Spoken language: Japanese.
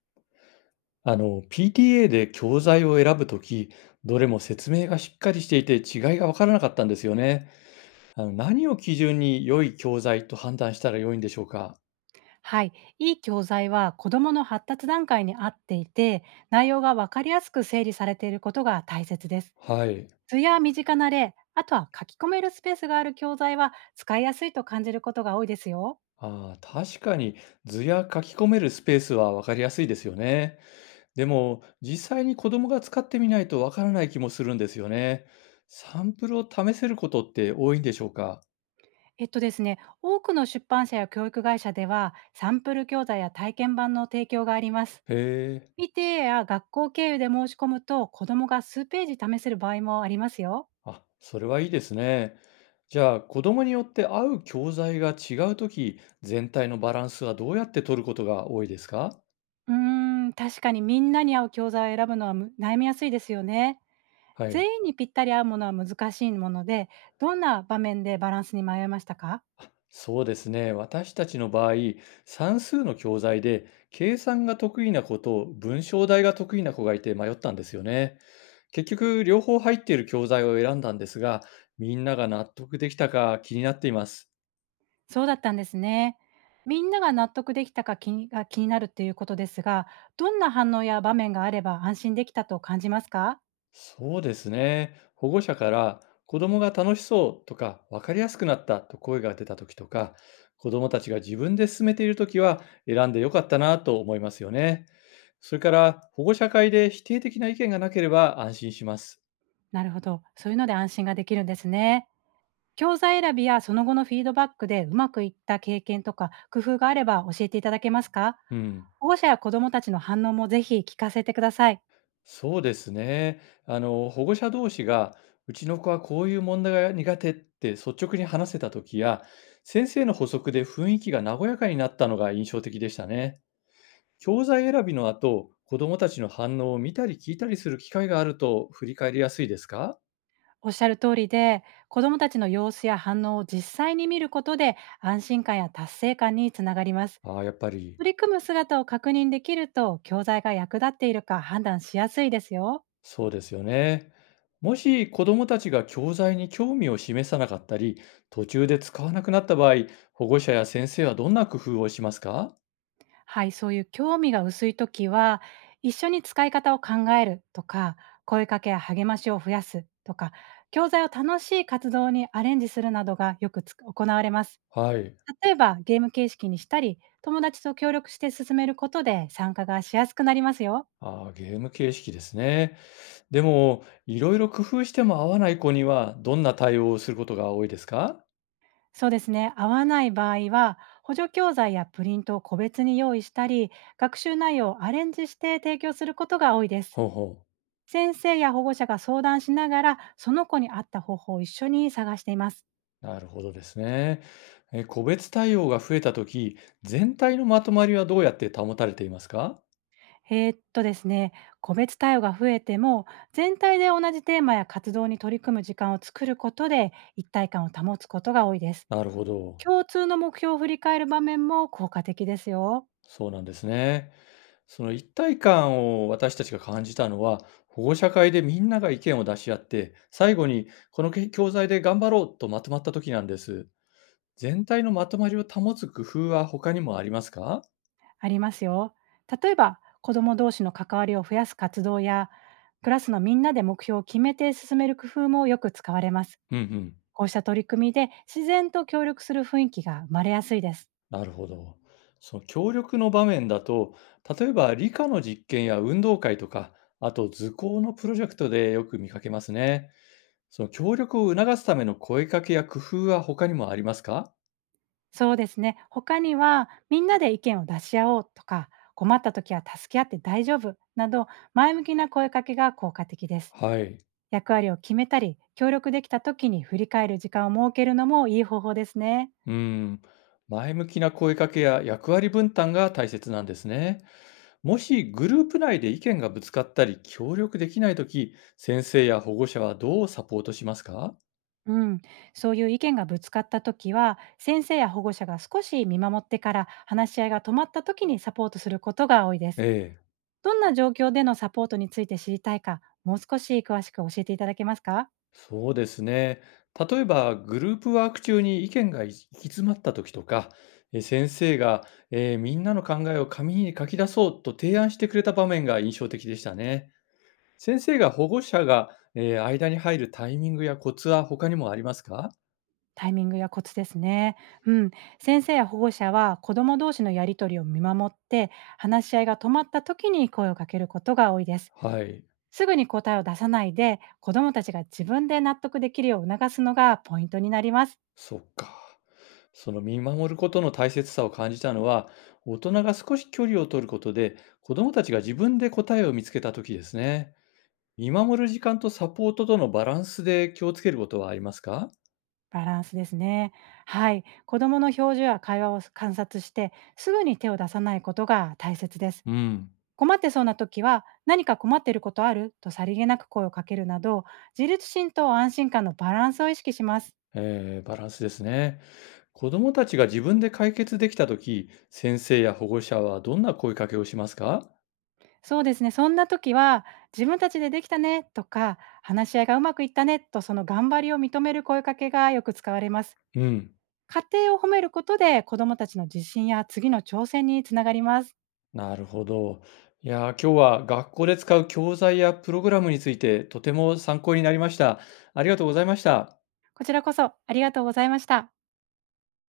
PTA で教材を選ぶとき、どれも説明がしっかりしていて違いが分からなかったんですよね。何を基準に良い教材と判断したら良いんでしょうか。はい、いい教材は子どもの発達段階に合っていて、内容が分かりやすく整理されていることが大切です。はい。図や身近な例、あとは書き込めるスペースがある教材は使いやすいと感じることが多いですよ。ああ、確かに図や書き込めるスペースは分かりやすいですよね。でも、実際に子供が使ってみないと分からない気もするんですよね。サンプルを試せることって多いんでしょうか。えっとですね、多くの出版社や教育会社ではサンプル教材や体験版の提供があります。へえ。見てや学校経由で申し込むと、子どもが数ページ試せる場合もありますよ。あ、それはいいですね。じゃあ、子供によって合う教材が違うとき、全体のバランスはどうやって取ることが多いですか。うー確かに、みんなに合う教材を選ぶのは悩みやすいですよね。はい。全員にぴったり合うものは難しいもので、どんな場面でバランスに迷いましたか？そうですね。私たちの場合、算数の教材で、計算が得意な子と文章題が得意な子がいて迷ったんですよね。結局、両方入っている教材を選んだんですが、みんなが納得できたか気になっています。そうだったんですね。みんなが納得できたか気になるっていうことですが、どんな反応や場面があれば安心できたと感じますか？そうですね。保護者から子供が楽しそうとか分かりやすくなったと声が出た時とか、子供たちが自分で進めている時は選んでよかったなと思いますよね。それから保護者会で否定的な意見がなければ安心します。なるほど、そういうので安心ができるんですね。教材選びやその後のフィードバックでうまくいった経験とか工夫があれば教えていただけますか？うん。保護者や子どもたちの反応もぜひ聞かせてください。そうですね。保護者同士がうちの子はこういう問題が苦手って率直に話せた時や、先生の補足で雰囲気が和やかになったのが印象的でしたね。教材選びの後、子どもたちの反応を見たり聞いたりする機会があると振り返りやすいですか。おっしゃる通りで、子どもたちの様子や反応を実際に見ることで、安心感や達成感につながります。ああ、やっぱり取り組む姿を確認できると、教材が役立っているか判断しやすいですよ。そうですよね。もし子どもたちが教材に興味を示さなかったり、途中で使わなくなった場合、保護者や先生はどんな工夫をしますか。はい、そういう興味が薄いときは、一緒に使い方を考えるとか、声かけや励ましを増やすとか、教材を楽しい活動にアレンジするなどがよく行われます。はい。例えばゲーム形式にしたり、友達と協力して進めることで参加がしやすくなりますよ。ああ、ゲーム形式ですね。でも、いろいろ工夫しても合わない子には、どんな対応をすることが多いですか。そうですね。合わない場合は、補助教材やプリントを個別に用意したり、学習内容をアレンジして提供することが多いです。ほうほう。先生や保護者が相談しながら、その子に合った方法を一緒に探しています。なるほどですね。え、個別対応が増えたとき、全体のまとまりはどうやって保たれていますか？ですね、個別対応が増えても、全体で同じテーマや活動に取り組む時間を作ることで、一体感を保つことが多いです。なるほど。共通の目標を振り返る場面も効果的ですよ。そうなんですね。その一体感を私たちが感じたのは、保護者会でみんなが意見を出し合って、最後にこのけ教材で頑張ろうとまとまった時なんです。全体のまとまりを保つ工夫は他にもありますか？ありますよ。例えば、子ども同士の関わりを増やす活動や、クラスのみんなで目標を決めて進める工夫もよく使われます。うんうん。こうした取り組みで自然と協力する雰囲気が生まれやすいです。なるほど。その協力の場面だと、例えば理科の実験や運動会とか、あと図工のプロジェクトでよく見かけますね。その協力を促すための声かけや工夫は他にもありますか。そうですね。他には、みんなで意見を出し合おうとか、困った時は助け合って大丈夫など、前向きな声かけが効果的です。はい。役割を決めたり、協力できた時に振り返る時間を設けるのもいい方法ですね。うん。前向きな声かけや役割分担が大切なんですね。もしグループ内で意見がぶつかったり協力できないとき、先生や保護者はどうサポートしますか。うん、そういう意見がぶつかった時は、先生や保護者が少し見守ってから、話し合いが止まった時にサポートすることが多いでえす。え。どんな状況でのサポートについて知りたいか、もう少し詳しく教えていただけますか？そうですね。例えば、グループワーク中に意見が行き詰まった時とか、え、先生が、みんなの考えを紙に書き出そうと提案してくれた場面が印象的でしたね。先生が保護者が、間に入るタイミングやコツは他にもありますか。タイミングやコツですね。うん。先生や保護者は子ども同士のやり取りを見守って、話し合いが止まった時に声をかけることが多いです。はい、すぐに答えを出さないで、子どもたちが自分で納得できるよう促すのがポイントになります。そっか。その見守ることの大切さを感じたのは、大人が少し距離を取ることで、子どもたちが自分で答えを見つけた時ですね。見守る時間とサポートとのバランスで気をつけることはありますか？バランスですね。はい。子供の表情や会話を観察して、すぐに手を出さないことが大切です。うん。困ってそうな時は、「何か困ってることある」とさりげなく声をかけるなど、自立心と安心感のバランスを意識します。バランスですね。子供たちが自分で解決できたとき先生や保護者はどんな声かけをしますか？そうですね。そんな時は、「自分たちでできたね」とか、「話し合いがうまくいったね」と、その頑張りを認める声かけがよく使われます。うん。家庭を褒めることで、子供たちの自信や次の挑戦につながります。なるほど。いやー、今日は学校で使う教材やプログラムについてとても参考になりました。ありがとうございました。こちらこそありがとうございました。